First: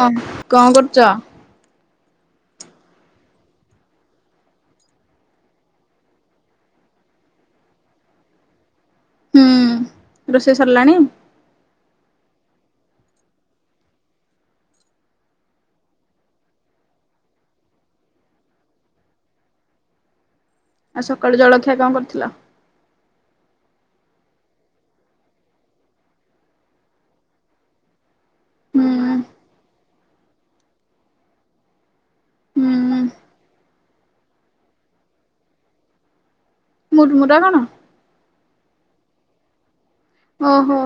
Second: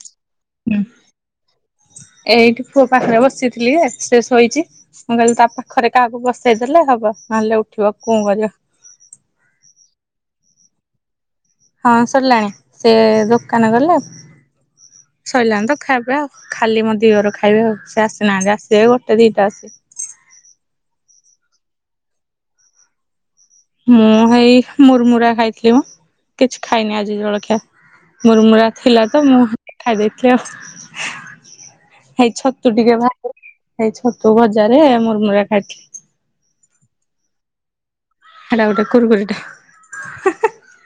ହଁ କଣ ହୁଁ କରୁଛ? ଏଇଠି ପୁଅ ପାଖରେ ବସିଥିଲି, ସେ ଶୋଇଛି। ମୁଁ କହିଲି ତା ପାଖରେ କାହାକୁ ବସେଇଦେଲେ ହବ। ନହେଲେ ଉଠିବ କୁଁ କରିବ। ହୁଁ ରୋଷେଇ ସରିଲାଣି? ହଁ ସରିଲାଣି, ସେ ଦୋକାନ ଗଲେ ସରଲାଣି ତ ଖାଇବେ ଆଉଖାଲି ମୋ ଦିଅର ଖାଇବେ, ଆଉ ସେ ଆସିନାହାନ୍ତି ଆସିବେ ଗୋଟେ ଦିଟା ଆସ ଆଉ ସକାଳୁ ଜଳଖିଆ କଣ କରିଥିଲ? ମୁଁ ହେଇ ମୁର୍ମୁରା ଖାଇଥିଲି ମ, କିଛି ଖାଇନି ଆଜି ଜଳଖିଆ। ମୁର୍ମୁରା ହୁଁ ଥିଲା ତ ମୁଁ ଖାଇ ଦେଇଥିଲି ଆଉ। ହେଇ ହୁଁ ଛତୁ ଟିକେ ଭାତରେ ହେଇ ଛତୁ ଭଜାରେ ମୁର୍ମୁରା ଖାଇଥିଲି। ମୁର୍ମୁରା କଣ? ହେଟା ଗୋଟେ କୁରୁକୁରିଟା। ଓ ହୋ।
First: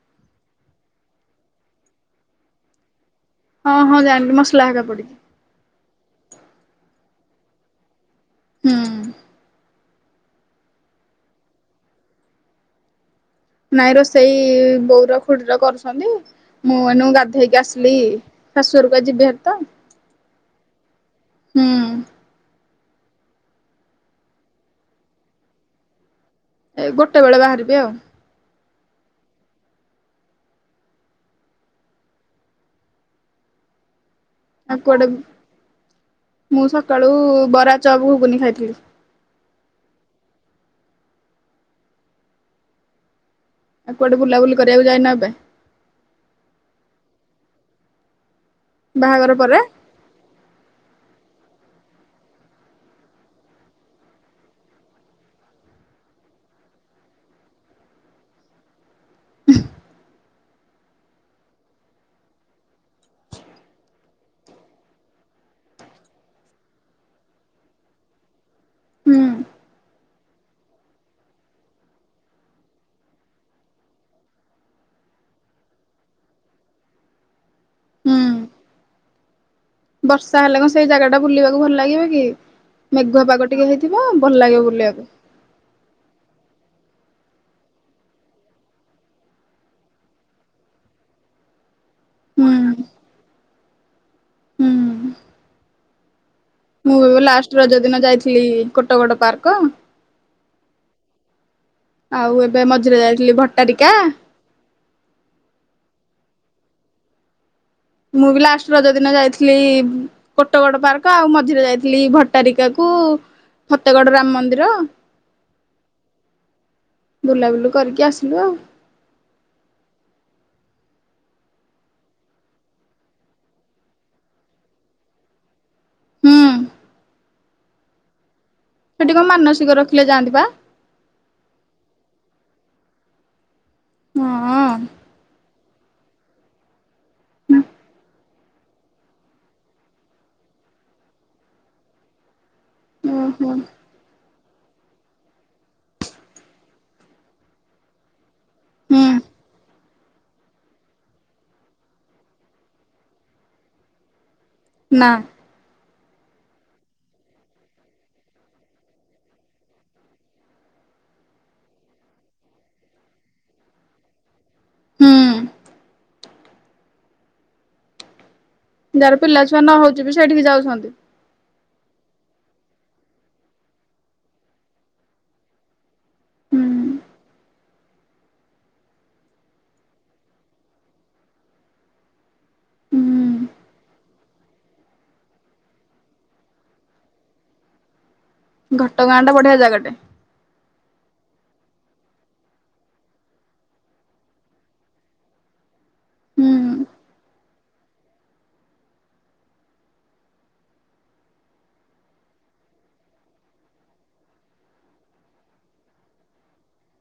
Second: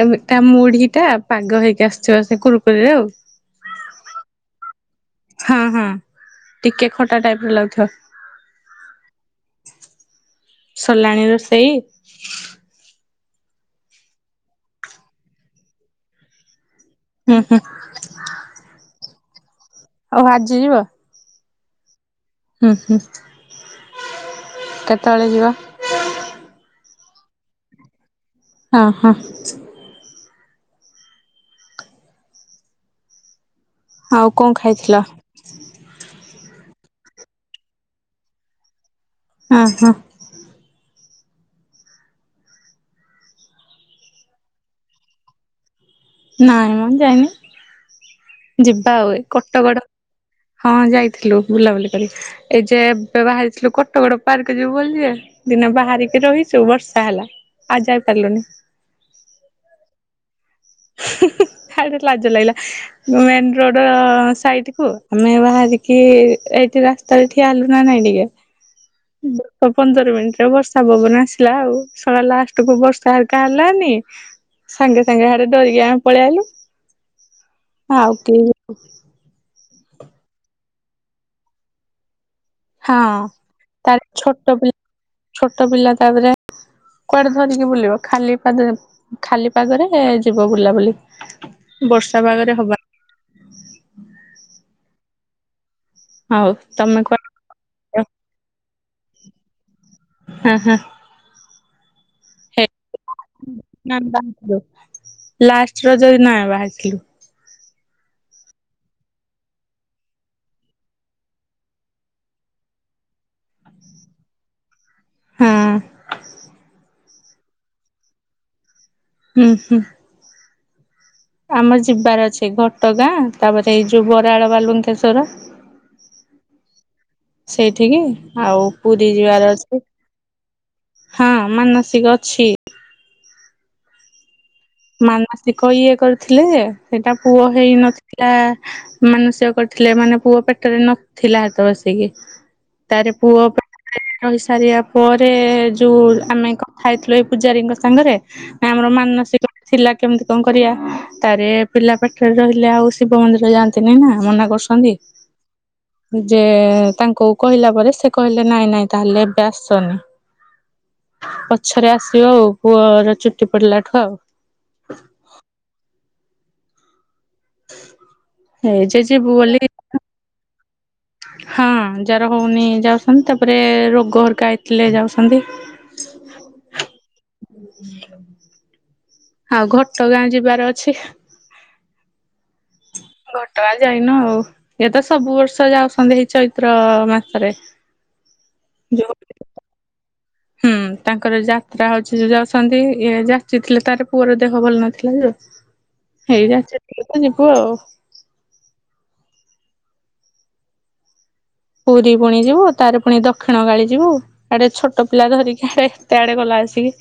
ଏ [unintelligible] ମୁଢିଟା ପାଗ ହେଇକି ଆସିିଚି, ସେ କୁରୁକୁରିରେ ଆଉ। ହଁ- ହଁ ଜାଣିଲି ମସଲା ହେକା ପଡିକି। ହଁ- ହଁ ଟିକେ ଖଟା ଟାଇପ୍ ର ଲାଗୁଥିବ। ହୁଁ। ସରିଲାଣି ରୋଷେଇ? ନାଇଁ ରୋଷେଇ ବୋଉର ଖୁଡିର କରୁଛନ୍ତି। ମୁଁ ଏଇନୁ ହୁଁ ହୁଁ ଗାଧେଇକି ଆସିଲି ଶାଶୁ ଘରକୁ ଆଜି ଯିବି ବାହାରି ତ। ଆଉ ଆଜି ଯିବ? ହୁଁ। ହୁଁ- ହୁଁ କେତେବେଳେ ଯିବ? ଏଇ ଗୋଟେ ବେଳେ ବାହାରିବି ଆଉ। ହଁ- ହଁ। ଆଉ କଣ ଖା ଆଉ କୁଆଡେ, ମୁଁ ସକାଳୁ ବରା, ଚପ, ଘୁଗୁନି ଖାଇଥିଲି। ହଁ - ହଁ। ଆଉ କୁଆଡେ ବୁଲାବୁଲି କରିବାକୁ ଯାଇନ ଏବେ? ନାଁ ମ ଯାଇନି। ଯିବା ଆଉ, ଏ ବାହାଘର ପରେ କଟଗଡ ହଁ ଯାଇଥିଲୁ ବୁଲାବୁଲି କରି। ଏଇ ଯେ ଏବେ ବାହାରିଥିଲୁ କଟଗଡ ପାର୍କ ଯିବୁ ବୋଲି ଯେ ଦିନେ ବାହାରିକି ରହିଛୁ ବର୍ଷା ହେଲା, ଆଉ ଯାଇ ପାରିଲୁନି। ହୁଁ- ହୁଁ [unintelligible] ଲାଜ ଲାଗିଲା। ମେନ ରୋଡ ସାଇଟ କୁ, ଆମେ ବାହାରିକି ଏଇଠି ରାସ୍ ସ୍ତାରେ ଠିଆ ହେଲୁ ନା ନାଇଁ ଟିକେ? ହୁଁ ବୋତ ପନ୍ଦର ମିନିଟ ରେ ବର୍ଷା ପବନ ଆସିଲା ଆଉ ସଳା ଲାଷ୍ଟ କୁ ବର୍ଷା ହେରିକା ହେଲାନି। ସାଙ୍ଗେ ସାଙ୍ଗେ ହାଡେ ଡରିକି ଆମେ ପଳେଇଆଇଲୁ। ଆଉ କେ ହୁଁ। ବର୍ଷା ହେଲେ କଣ ସେଇ ଜାଗା ଟା ବୁଲିବାକୁ ଭଲ ଲାଗିବ କି? ହଁ ମେଘୁଆ ପାଗ ଟିକେ ତା ହେଇଥିବ ଭଲ ଛୋଟ ଲାଗିବ ପିଲା ବୁଲିବାକୁ। ଛୋଟ ପିଲା ତାପରେ କୁଆଡେ ଧରିକି ବୁଲିବ ଖାଲି ପାଦରେ ଖାଲି ପାଗରେ ଯିବ ବୁଲାବୁଲି। ବର୍ଷା ପାଗରେ ହବା ହୁଁ ହୁଁ ଆଉ ମୁଁ ଲାଷ୍ଟ ରଜ ଦିନ ଯାଇଥିଲି କୋଟ ଗଡ ପାର୍କ। ଆଁ ହାଁ। ଆଉ ଏବେ ମଝିରେ ଯାଇଥିଲି ଭଟାରିକା। ବାହାରିଥିଲୁ ଲାଷ୍ଟ ରଜ ଦିନ ଆ ବାହାରିିଥିଲୁ। ମୁଁ ବି ଲାଷ୍ଟ ରଜ ଦିନ ଯାଇଥିଲି। କୋଟଗଡ ପାର୍କ ଆଉ ମଝିରେ ଯାଇଥିଲି ଭଟାରିକା କୁ। ଫତେଗଡ ରାମ ମନ୍ଦିର ହଁ [inaudible] ବୁଲାବୁଲି କରିକି ଆସିଲୁ ଆଉ। ହୁଁ ହୁଁ। ଆମର ଯିବାର ଅଛି ଘଟଗାଁ ତାପରେ ଏଇ ଯୋଉ ବରାଳ ବାଲୁଙ୍କେଶ୍ଵର। ହୁଁ। ସେଇଠିକି ଆଉ ପୁରୀ ସେଠି କଣ ଯିବାର ଅଛି ମାନସିକ ରଖିଲେ ଯାଆନ୍ତି ପା? ହଁ ମାନସିକ ଅଛି। ହଁ ଅ। ମାନସିକ ଇଏ କରିଥିଲେ ହେଟା ପୁଅ ହେଇନ ଟା ମାନସିକ କରିଥିଲେ ମାନେ ପୁଅ ପେଟ ରେ ନଥିଲା ହେତବଲିକି। ତାର ପୁଅ ଓହୋ। ପେ ରହି ସାରିବା ପରେ ଯୋଉ ଆମେ କଥା ହେଇଥିଲୁ ଏଇ ପୂଜାରୀଙ୍କ ସାଙ୍ଗରେ। ନାଁ ଆମର ହୁଁ ମାନସିକ ଥିଲାା କେମିତି କଣ କରିବା ତାପରେ ପିଲା ପେଟରେ ରହିଲେ ଆଉ ଶିବ ମନ୍ଦିର ଯାଆନ୍ତିନି ନା ମନା କରୁଛ ଛନ୍ତି। ନା ଯେ ତାଙ୍କୁ କହିଲା ପରେ ସେ କହିଲେ ନାଇଁ ନାଇଁ ତାହେଲେ ଏବେ ଆସନି। ପଛରେ ଆସିବ ଆଉ ପୁଅର ଚୁଟି ପଡିଲା ଠୁ ଆଉ। ହୁଁ। [inaudible] ଯେ ଯାହାର ଯିବୁ ପିଲା ବୋଲି ଛୁଆ ନ ହଉଛି ବି ସେଇଠିକି ଯାଉଛନ୍ତି। ହଁ ଯାର ହଉନି ଯାଉଛନ୍ତି ତାପରେ ରୋଗ ହେରିକା ହେଇଥିଲେ ଯାଉଛନ୍ତି। ହୁଁ। ଆଉ ଘଟଗାଁ ଯିବାର ଅଛି। ହୁଁ ଘଟଗାଁ ଯାଇନ ଆଉ। ଇଏ ତ ସବୁ ବର୍ଷ ଯାଉଛନ୍ତି ଏଇ ଚୈତ୍ର ମାସରେ। ଯୋଉ ଘଟଗାଁ ଟା ବଢିଆ ଜାଗାଟେ। ହୁଁ, ତାଙ୍କର ଯାତ୍ରା ହଉଛି ଯୋଉ ଯାଉଛନ୍ତି ଯାଚିଥିଲେ ତାର ପୁଅର ଦେହ ଭଲ ନଥିଲା ଯେ। ହୁଁ ହେଇଯାଇଛି ତ ଯିବୁ ଆଉ। ପୁରୀ ପୁଣି ଯିବୁ ତା ରେ ପୁଣି ଦକ୍ଷିଣ କାଳି ଯିବୁ। ଏଆଡେ ଛୋଟ ପିଲା ଧରିକି ଇ ଏତେ ଆଡେ ଗଲା ଆସିକି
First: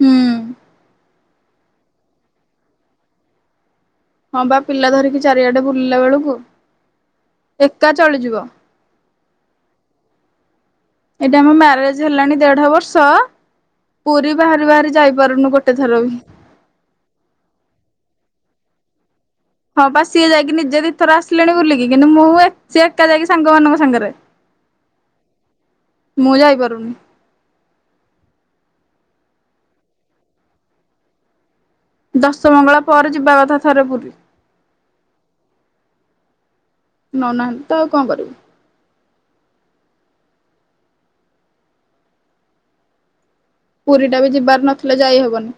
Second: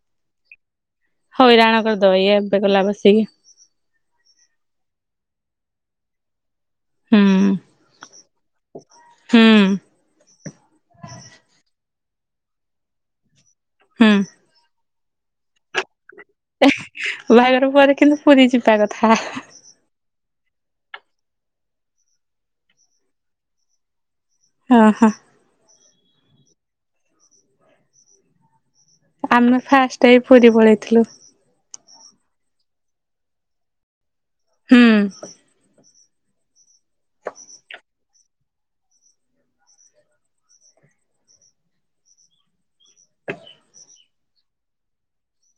ହୁଁ ହଇରାଣ କରିଦବ ଇଏ ଏମନ୍ତି ଗଲା ବସିକି। ହଁ ବା ପିଲା ଧରିକି ଚାରିଆଡେ ବୁଲିଲା ବେଳକୁ ହୁଁ ଏକା ଚଳିଯିବ। ହୁଁ। ଏଇଟା ଆମେ ମ୍ୟାରେଜ ହେଲାଣି ଦେଢ ବର୍ଷ ହୁଁ। ପୁରୀ ବାହାରି ବାହାରି ଯାଇ ପାରୁନୁ ଗୋଟେ ଥର ବି। ଏ ବାହାଘର ପରେ କିନ୍ତୁ ପୁରୀ ଯିବା କଥା। ହଁ ପା ସିଏ ଯାଇକି ନିଜେ ଦି ଥର ଆସିଲେଣି ବୁଲିକି କିନ୍ତୁ ମୁଁ ସେ ଏକା ଯାଇକି ସାଙ୍ଗମାନଙ୍କ ସାଙ୍ଗରେ। ଓ ହଁ। ମୁଁ ଯାଇପାରୁନି। ଆମେ ଫାଷ୍ଟ ପୁରୀ ପଳେଇଥିଲୁ। ଦଶମଙ୍ଗଳା ପରେ ଯିବା କଥା ଥରେ ପୁରୀ। ହୁଁ। ନୋଉ ନାହାନ୍ତି ତ ଆଉ କଣ କରିବୁ। ପୁରୀ ଟା ବି ଯିବାର ନଥିଲେ ଯାଇ ହବନି,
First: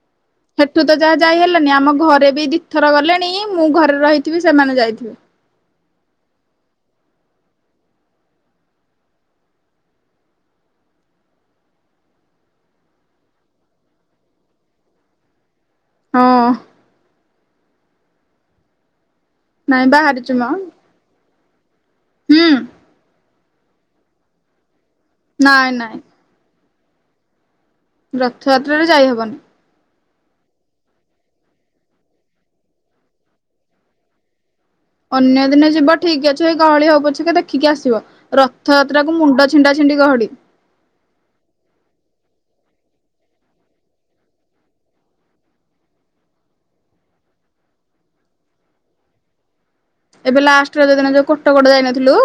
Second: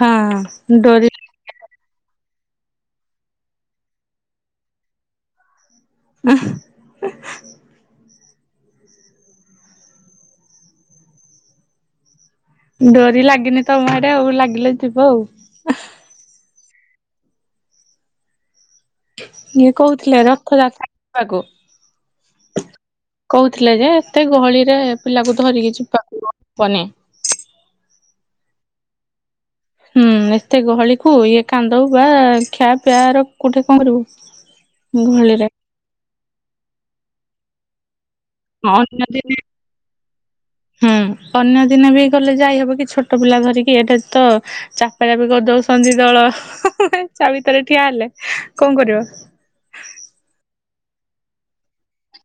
ହଁ ସେଠୁ ତ ଡୋରି ଯାହା ଯାଇ ହେଲାନି ଆମ ଘରେ ବି ଦିଇଥର ଗଲେଣି ମୁଁ ଘରେ ରହିଥିବି ସେମାନେ ଯାଇଥିବେ। ଉଁ ହୁଁ। ଡୋରି ଲାଗିନି ତମ ଆଡେ ଆଉ ଲାଗିଲେ ଯିବ ଆଉ। ହଁ। ଇଏ ନାଇଁ କହୁଥିଲେ ବାହାରିଛୁ ମ ରଥଯାତ୍ରକୁ ହୁଁ ଯିବାକୁ। କହୁଥିଲେ ଯେ ଏତେ ଗହଳିରେ ପିଲାକୁ ନାଇଁ ଧରିକି ନାଇଁ ଯିବାକୁ ହ ବନି। ରଥଯାତ୍ରାରେ ଯାଇହବନି। ହୁଁ ଏତେ ଗହଳିକୁୁ ଇଏ କାନ୍ଦ ବା ଖିଆ ପିଆ ର କୋଉଠି କଣ ରୁ। ଅନ୍ୟ ଦିନେ ଯିବ ଠିକ ଅଛି ଏଇ ଗହଳି ହଉ ପଛକେ ଟିକେ ଦେଖିକି ଆସିବ। ରଥଯାତ୍ରା ଅନ୍ୟ କୁ ଦିନେ ମୁଣ୍ଡ ଛିଣ୍ଡା ଛିଣ୍ଡି ଗହଡି। ହୁଁ ଅନ୍ୟ ଦିନେ ବି ଗଲେ ଯାଇହବ କି ଛୋଟ ପିଲା ଧରିକି ଏଇଟା ତ ଚା ଏ ରକମ କରିଦଉଛନ୍ତି ଦଳ ତା ଭିତରେ ଠିଆ ହେଲେ କଣ କରିବ। ଏବେ ଲାଷ୍ଟରେ ଯୋଉ ଦିନ ଯୋଉ କୋଟକଟ ଯାଇନଥିଲୁ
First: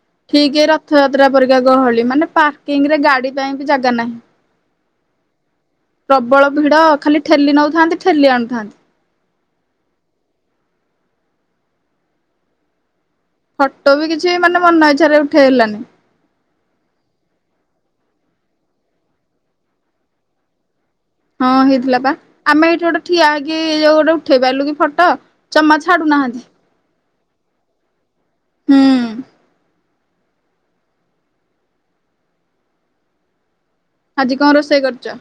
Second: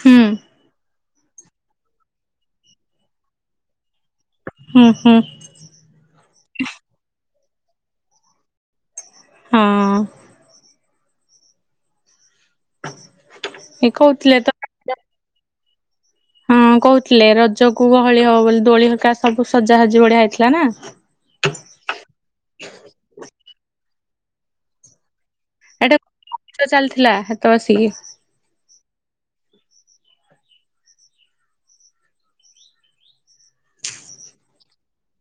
ହୁଁ ଏ ର ରଥଯାତ୍ରା ପରିକା ଗହଳି ମାନେ ପାର୍କିଂ ରେ ଗାଡି ପାଇଁ ବି ଜାଗା ନାହିଁ। ହୁଁ ହୁଁ। ପ୍ରବଳ ଭିଡ ଖାଲି ଠେଲି ନଉଥାନ୍ତି ଠେଲି ଆଣୁଥାନ୍ତି। ହଁ। ଏ ଫଟୋ ବି କିଛି କହୁଥିଲେ ତ ମାନେ ମନ ଇଚ୍ଛାରେ ଉଠେଇହେଲାନି। ହଁ କହୁଥିଲେ ରଜକୁ ଗହଳି ହବ ବୋଲି ଦୋଳି ହଲକା ସବୁ ସଜାସଜି ବଢିଆ ହେଇଥିଲା ନା। ହଁ ହେଇଥିଲା ବା ଆମେ ଏଇଠି ଗୋଟେ ଠିଆ ହେଇକି ଯୋଉ ଗୋଟେ ଉଠେଇ ପାରିଲୁ କି ଫଟୋ। ଜମା ଛାଡ଼ୁନାହାନ୍ତି। ଏଇଟା ଚାଲିଥିଲା ହେ ତ ଆସିକି। ହୁଁ। ଆଜି କଣ ରୋଷେଇ କରୁଛ?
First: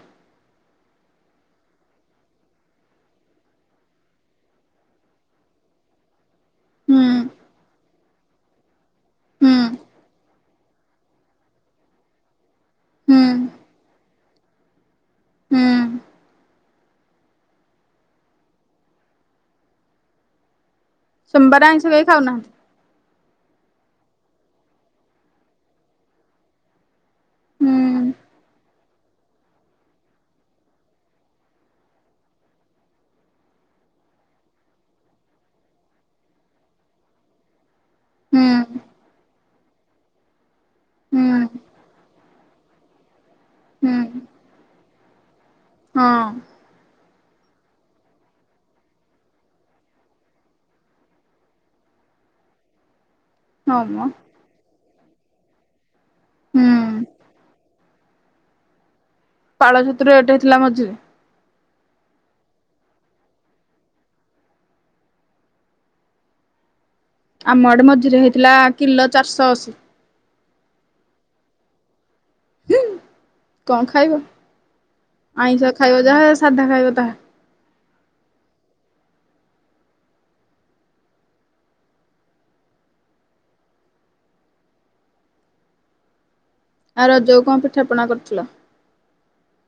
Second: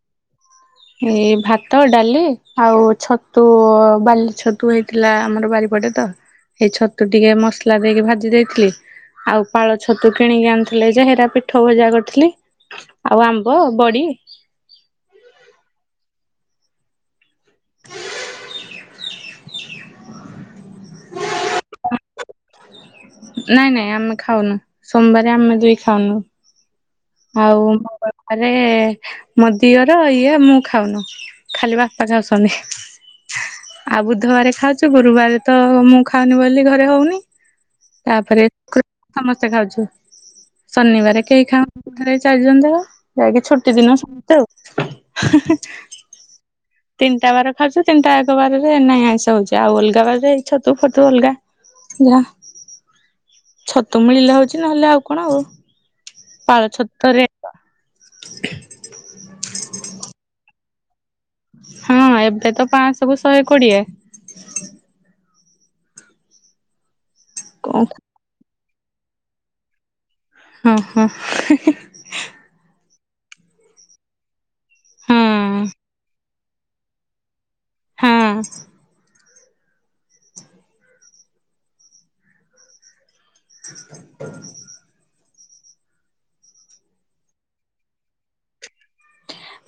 ଏଇ ଭାତ ଡାଲି ଆଉ ଛତୁ ବାଲି ଛତୁ ହେଇଥିଲା ଆମର ବାରିପଟେ। ଏଇ ହୁଁ ଛତୁ ଟିକେ ମସଲା ଦେଇକି ଭାଜି ଦେଇଥିଲି ତ ଆଉ ହୁଁ ପାଳ ଛତୁ କିଣିକି ଆଣିଥିଲେ ଯେ ହେଟା ପିଠଉ ଉଜା କରିଥିଲି। ହୁଁ ଆଉ ଆମ୍ବ ବଡି। ହୁଁ। ସୋମବାର ଆଇଁଷ କେଇ ଖାଉନା? ନାଇଁ ନାଇଁ ଆମେ ଖାଉନୁ ସୋମବାରେ ଆମେ ଦିଇ ଖାଉନୁ। ହଉ ହୁଁ ମଙ୍ଗଳ ଆରେ ମୋ ଦିଅର ଇଏ ମୁଁ ଖାଉନୁ। ଖାଲି ବାପା ଝାଉସନି। ଆଉ ବୁଧବାରେ ଖାଉଛୁ ଗୁରୁବାରେ ତ ମୁଁ ଖାଉନି ବୋଲି ଘରେ ହଉନି। ତାପରେ ହୁଁ ଖୁ ସମସ୍ତେ ଖାଉଛୁ ଶନିବାରେ ହୁଁ କେହି ଖାଅଁ [unintelligible] ଯାଇକି ଛୁଟି ହୁଁ ଦିନ ସମସ୍ତେ ଆଉ। ହଁ। ତିନିଟା ବାର ଖାଉଚୁ ତିନିଟା ଏକ ବାରରେ ନାଇଁ ଆଇଁଷ ହଉଛି ଆଉ ଅଲଗା ବାରରେ ଇ ଛତୁ ଫଟୁ ଅଲଗା। ଯା ହଁ ଛତୁ ମ ମିଳିଲେ ହଉଛି ନହେଲେ ଆଉ କଣ ଆଉ। ହୁଁ ପାଳଛତ୍ ଥରେ [unintelligible] ପାଳ ଛତୁଟା ରେଟେ ହେଇଥିଲା ମଝିରେ। ହଁ ଏବେ ତ ପାଞ୍ଚଶବୁ ଶହେ କୋଡ଼ିଏ। ଆମ କଣ ଆଡ଼େ ମଝିରେ ହେଇଥିଲା କିଲ ଚାରିଶହ ଅଶୀ। ହଁ ହଁ ହି ହି ହି। [unintelligible] କଅଁ ଖାଇବ ହଁ। ଆଇଁଷ ଖାଇବ ଯାହା ସାଧା ଖାଇବ ତାହା। ହଁ। [inaudible] ହ ଆଉ ରଜକୁ କଣ ପିଠାପଣା କରିଥିଲ?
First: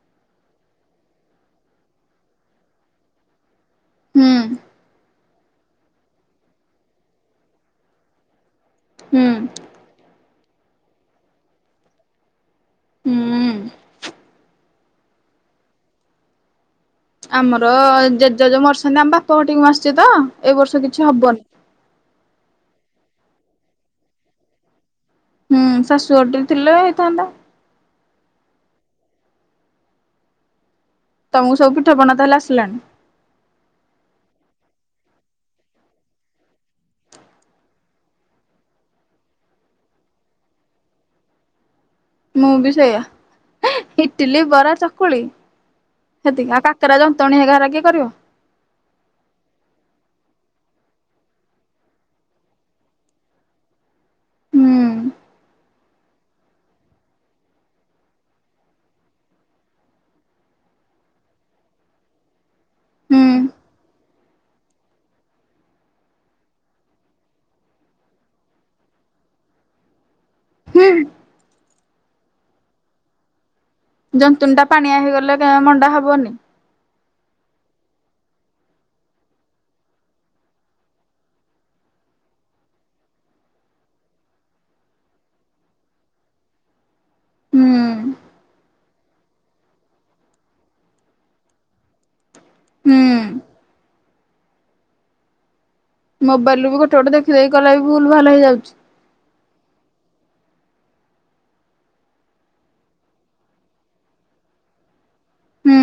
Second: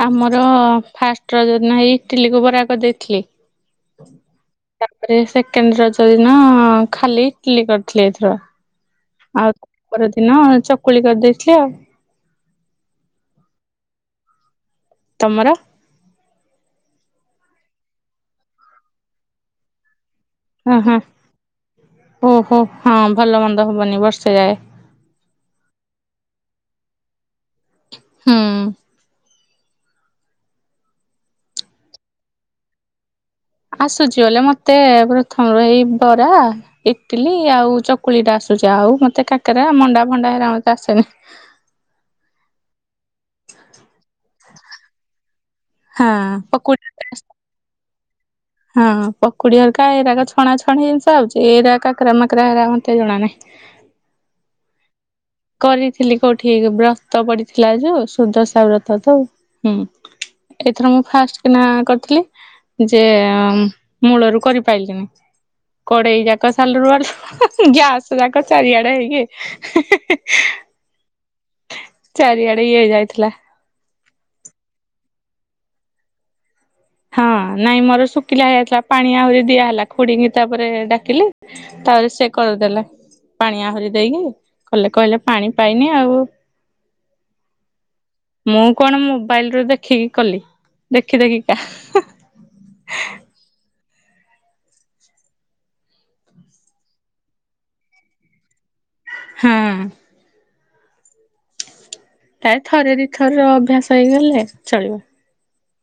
ଆମର ଫାଷ୍ଟ ରଜ ଦିନ ହେଇ ଇଟିଲିକୁ ବରା କରିଦେଇଥିଲି। ହୁଁ ତାପରେ ସେକେଣ୍ଡେ ରଜ ଦିନ ଖାଲି ଇଟ୍ଲି କରିଥିଲେ ଏଥର। ହୁଁ ଆଉ ପରଦିନ ଚକୁଳି କରିଦେଇଥିଲି ଆଉ। ହୁଁ ତମର? ଆମର ଜେଜେ ଜୋଉ ମରିସ୍ରନ୍ ନାଁ ଆମ ବାପ ଘଟିିକି ମୁଁ ଆସ୍ଚି ତ ଏଇ ହଁ ବର୍ଷ ହଁ କିଛି ହବନି। ଓହୋ ହଁ ଭଲ ମନ୍ଦ ହବନି ବର୍ଷେ ଯାଏ। ହୁଁ ଶାଶୁଅଡ଼୍ରି ଥିଲେ ହେଇଥାନ୍ତା। ହୁଁ। ତମକୁ ସବୁ ପଠା ବଣା ତାହେଲେ ଆସିଲାଣି? ଆସୁଛି ଅଲେ ମତେ ପ୍ରଥମରୁ ହେଇ ବରା ଇଟିଲି ଆଉ ଚକୁଳି ଟା ଆସୁଛି ଆଉ ମତେ କାକେରା ମଣ୍ଡା ଭଣ୍ଡା ହେରା ମତେ ଆସେନି। ମୁଁ ବି ସେଇଆ ହେଁ ଇଟିଲି ବରା ଚକୁଳି ହଁ ସେତିକି [unintelligible] ପକୁଡି ତରା ଜନ୍ତଣି ହେ ଘାର ଆଗେ କରିବ। ହଁ ପକୁଡ଼ି ଘରିକା ଏଇରାଗ ଛଣା ଛଣି ଜିନିଷ ଆଉଛି ଏଇଡ଼ା କାକରା ମାକରା ରା ମନ୍ଥେ ଜଣା ନାହିଁ। ହୁଁ କରିଥିଲି କୋଉଠିକି ବ୍ରତ ପଡ଼ିଥିଲା ଯୋ ସୁର୍ଦଶା ବ୍ରଥ ତ ହୁଁ। ଏଥର ମୁଁ ଫାଷ୍ଟ କିନା କରିଥିଲି। ଯେ ହୁଁ ୟାମ୍ ମୂଳରୁ କରିପାଇଲିଣିି। କଢ଼େଇ ଯାକ ସାଲୁରୁ ୱାଡ଼ୁ ହୁଁ ହୁଁ ଗ୍ୟାସ୍ ଯାଙ୍କ ଚାରିଆଡ଼େ ହେଇକି ହେଁ ହେଁ ହେଁ। ହୁଁ ହୁଁ। ଚାରିଆଡ଼େ ଇଏ ଯାଇଥିଲା। ଜନ୍ତୁନିଟା ପାଣିଆଁ ହେଇଗଲା କାଁ ମଣ୍ଡା ହବନି। ହଁ ନାଇଁ ମୋର ଶୁଖିଲା ହେଇୟାଥିଲା ପାଣି ଆହୁରି ଦିଆ ହେଲା ଖୁଡ଼ିକି ତାପରେ ଡ଼ାକିଲି। ତାପରେ ସେ କରିଦେଲେ ପାଣି ଆହୁରି ଦେଇକି କଲେ କହିଲେ ପାଣି ପାଇନି ଆଉ। ହୁଁ ମୁଁ କଣ ମୋବାଇଲ୍ରୁ ଦେଖିକି କଲି ଦେଖି ଦେଖି କା ହୁଁ। ହୁଁ। ମୋବାଇଲିବୁ ଗୋଟେ ଗୋଟେ ଦେଖିଦେଇ ଗଲା ବି ଭୁଲ୍ ଭାଲ୍ ହେଇଯାଉଛି। ହଁ। ତାରେ ଥରେ ଦିଥର ଅଭ୍ୟାସ ହେଇଗଲେ ଚଳିବ। ହୁଁ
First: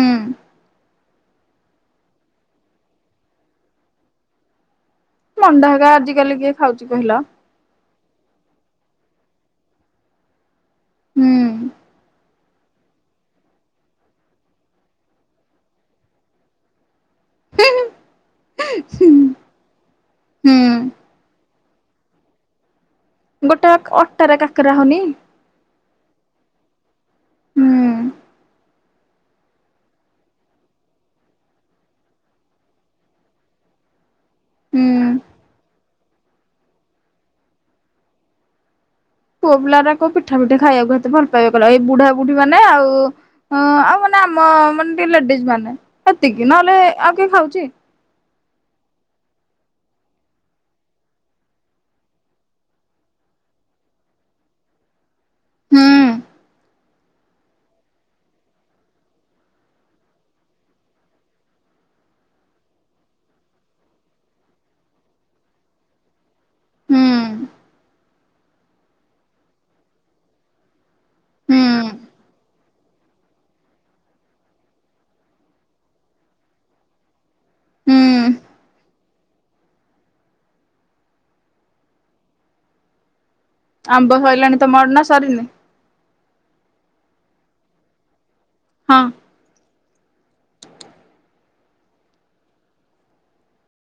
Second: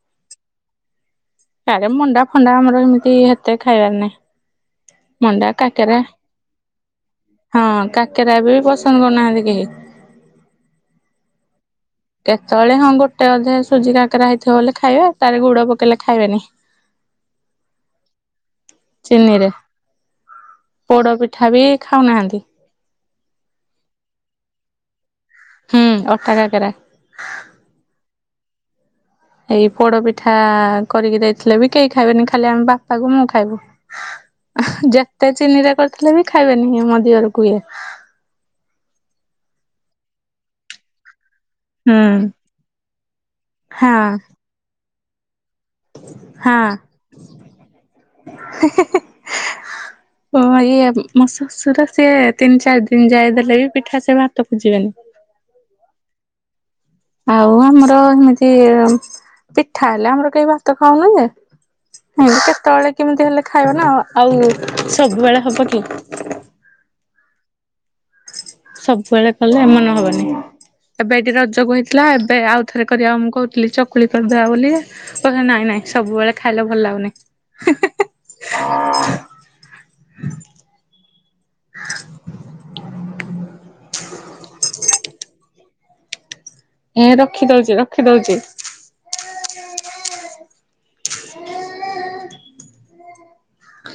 ତାରେ ମଣ୍ଡା ଫଣ୍ଡା ଆମର ଏମିତି ହେତେ ଖାଇବାର ନାଇଁ। ମଣ୍ଡା ହେକା ଆଜିିକାଲି କିଏ ଖାଉଚି କହିଲ। ହଁ କାକେରା ବି ପସନ୍ଦ କରୁନାହାନ୍ତି କେହି। ହୁଁ। କେତେବେଳେ ହଁ ଗୋଟେ ଅଧେ ସୁଜି କାକେରା ହେଇଥିବ ବେଲେ ଖାଇବେ ତାରେ ଗୁଡ ପକେଇଲେ ଖାଇବେନି। ହୁଁ ହୁଁ। ଚିନିରେ ହୁଁ। ପୋଡ ପିଠା ବି ଖାଉନାହାନ୍ତି। ଗୋଟେ କ୍ ଅଟାରେ କାକେରା ହଉନି? ହୁଁ ଅଟା କାକେରା। ହୁଁ। ଏଇ ପୋଡପିଠା କରିକି ଦେଇଥିଲେ ବି କେହି ଖାଇବେନି ଖାଲି ଆମ ବାପା କୁ ମୁଁ ଖାଇବୁ। ହ ଆଃ ଯେତେ ଚିନିରେ କରିଥିଲେ ବି ଖାଇବେନି ମୋ ଦିଅରକୁ ଇଏ। ପୁଅ ପିଲାରାକ ପିଠା ଫିଠା ଖାଇବାକୁ ଏତେ ଭଲ ପାଇବେ କଲ। ଏଇ ହୁଁ ବୁଢା ବୁଢୀ ମାନେ ଆଉ ଅଁ ହଁ ଆଉ ମାନେ ଆମ୍ ମ ମାନେ ଟିକେ ଲେଡିଜ୍ ମାନେ ହେତିକି ନହେଲେ ଆଉ କିଏ ଖାଉଚି। ହେ ହେ ହେ। ହୁଁ ହଁ ଇଏ ମୋ ଶ୍ୱଶୁର ସିଏ ତିନି ଚାରି ଦିନ ଯାଏ ଦେଲେ ବି ପିଠା ସେ ଭାତ ଖୋଜିବେନି। ହୁଁ। ଆଉ ଆମର ହେମିତି ପିଠା ହେଲେ ଆମର କେହି ଭାତ ଖାଉନୁ ଯେ ହେମିତି କେତେବେଳେ କେମିତି ହେଲେ ଖାଇବ ନା ଆଉ ସବୁବେଳେ ହବ କି। ହୁଁ ସବୁବେଳେ କଲେ ମନ ହବନି। ଏବେ ଏଇଠି ହୁଁ ରଜକୁ ହେଇଥିଲା ଏବେ ଆଉ ଥରେ କରିବା ମୁଁ କହୁଥିଲି ଚକୁଳି କରିଦବା ବୋଲି ଯେ, କହୁସନ୍ତି ନାଇଁ ନାଇଁ ସବୁବେଳେ ଖାଇଲେ ଭଲ ଲାଗୁନି। ହୁଁ [unintelligible] [unintelligible] ଆମ୍ବ ସଇଲାଣି ତମଆଡେ ନା ସରିନି? ଏ ରଖି ଦଉଚି ରଖି ଦଉଚି। ହଁ।